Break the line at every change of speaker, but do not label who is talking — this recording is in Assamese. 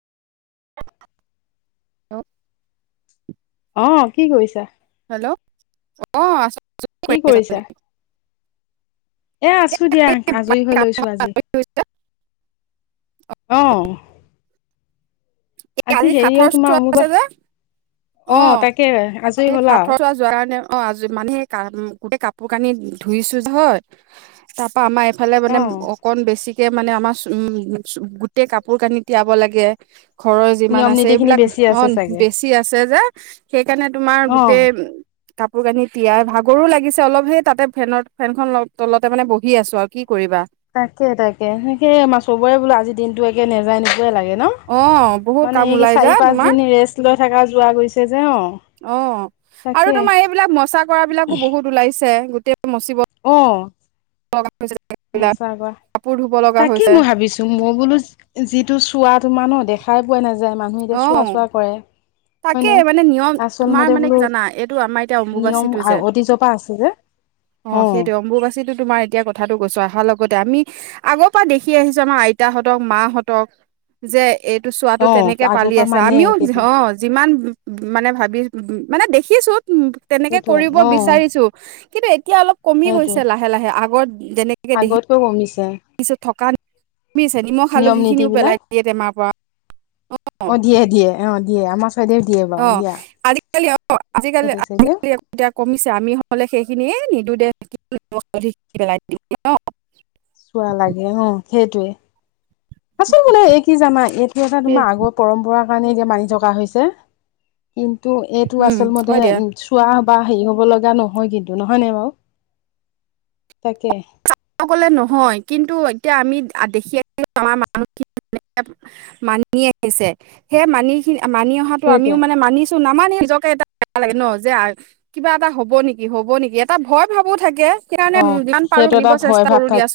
অহ-
অ' কি কৰিছা?
হেল্ল'। অ' আছোঁ।
কি কৰিছা? এ, আছোঁ দিয়া,
এই মানে
আজৰি হৈ
কাম বন
লৈছোঁ আজি।
আজৰি হৈছা?
অ'।
এই আজি
হেৰিয়
সাথৰ
তোমাৰ
চোৱা
অমুবা
আছে যে, অ'
তাকে আজৰি
এই
হলা
সাথৰ চোৱা যোৱাৰ কাৰণে অ' আজি মানে গা গোটেই কাপোৰ কানি ধুইছো যে হয় তাৰপা আমাৰ এইফালে
অ
মানে অকন বেছি কে মানে আমাৰ [unintelligible] গোটেই কাপোৰ কানি তিয়াব লাগে ঘৰৰ যিমান
নিয়ম
আছে
নীতি খিনি
এইবিলাক,
বেছি আছে
অ'
চাগে
বেছি আছে যে সেইকাৰণে তোমাৰ
অ
গোটেই কাপোৰ কানি তিয়াই, ভাগৰো লাগিছে অলপ সেই তাতে ফেনৰ ফেনখন তলতে মানে বহি আছোঁ আৰু কি কৰিবা।
তাকে তাকে সেই আমাৰ চবৰে বোলো আজি দিনটো একে নেযায় নিযোৱাই লাগে ন'?
অ বহুত
মানে
কাম
একে
ওলাই যা
চাৰি পাঁচ
তোমাৰ
দিন ৰেষ্ট লৈ থাকা যোৱা গৈছে যে অ'।
অ' আৰু
তাকে
তোমাৰ এইবিলাক মচা কৰাবিলাকো বহুত ওলাইছে, গোটেইবোৰ মচিব
অ
লগা হৈছে। বিলাক
মচা [unintelligible]
কাপোৰ ধুব লগা
তাকে
হৈছে
মই ভাবিছোঁ মই বোলো যিটো চোৱা তোমাৰ ন' দে খাই পোৱা নাযায়, মানুহে এতিয়া চোৱা
অ'
চোৱা কৰে।
তাকে
হয়নে
মানে নিয়ম,
আচল
তোমাৰ
মতে
মানে
বোলো
জানা এইটো আমাৰ এতিয়া
নিয়ম
অম্বুবাচীটো যে
অতীজৰ পৰা আছে যে
অ' সেইটোৱে অম্বুবাচীটো তোমাৰ এতিয়া কথাটো কৈছোঁ আহাৰ লগতে আমি আগৰ পৰা দেখি আহিছোঁ আমাৰ আইতাহতক, মাহতক যে এ টো চোৱাটো
অ
তেনেকে
আগৰ
পালি
পৰা
আছে
মানে
আমিও যে,
সেইটো
অ'। যিমান উ, মানে ভাবি উ, উ, মানে দেখিছোঁ উ, তেনেকে
সেইটোৱে
কৰিব
অ
বিচাৰিছোঁ কিন্তু এতিয়া অলপ কমি গৈছে
সেইটোৱে
লাহে লাহে, আগত যেনেকে দেখি
আগতকৈ কমিছে
পিছত থকামি [unintelligible] নিমখ,
নিয়ম নীতি
হালধিখিনিও
বিলাক
পেলাই দিয়ে টেমাৰ পৰা। অ', অ', অ'।
এও দিয়ে আমাৰ ভেদে দিয়ে। বাৰু
অ'
দিয়া
আজিকালি অ' আজিকালি
সেইটো
[unintelligible]
চাইডে
এতিয়া কমিছে, আমি হ'লে সেইখিনিয়ে এই নিদিওঁ দে [unintelligible]
চোৱা লাগে অ' সেইটোৱে। আচোন মানে এই কি জানা এইটো এটা তোমাৰ আগৰ পৰম্পৰাৰ কাৰণে এতিয়া মানি থকা হৈছে কিন্তু এইটো
উম,
আচল মতে
হয় দিয়া
ইন চোৱা বা হেৰি হ'ব লগা নহয় কিন্তু নহয় নে বাৰু? তাকে।
ক'লে নহয় কিন্তু এতিয়া আমি আ, দেখি [unintelligible] আমাৰ মানুহ [unintelligible] মানি আহিছে, সেই মানিখিনি মানি অহাটো
সেইটোৱে
আমিও মানে মানিছ ছোঁ, নামানি নিজকে এটা বেয়া লাগে ন' যে কিবা এটা হ'ব নেকি, হ'ব নেকি এটা ভয় ভাবো থাকে, সেইকাৰণে
অ
যিমান পাৰোঁ
সেইটো এটা
আনিব
ভয় ভাৱ থাকে
কৰি আছ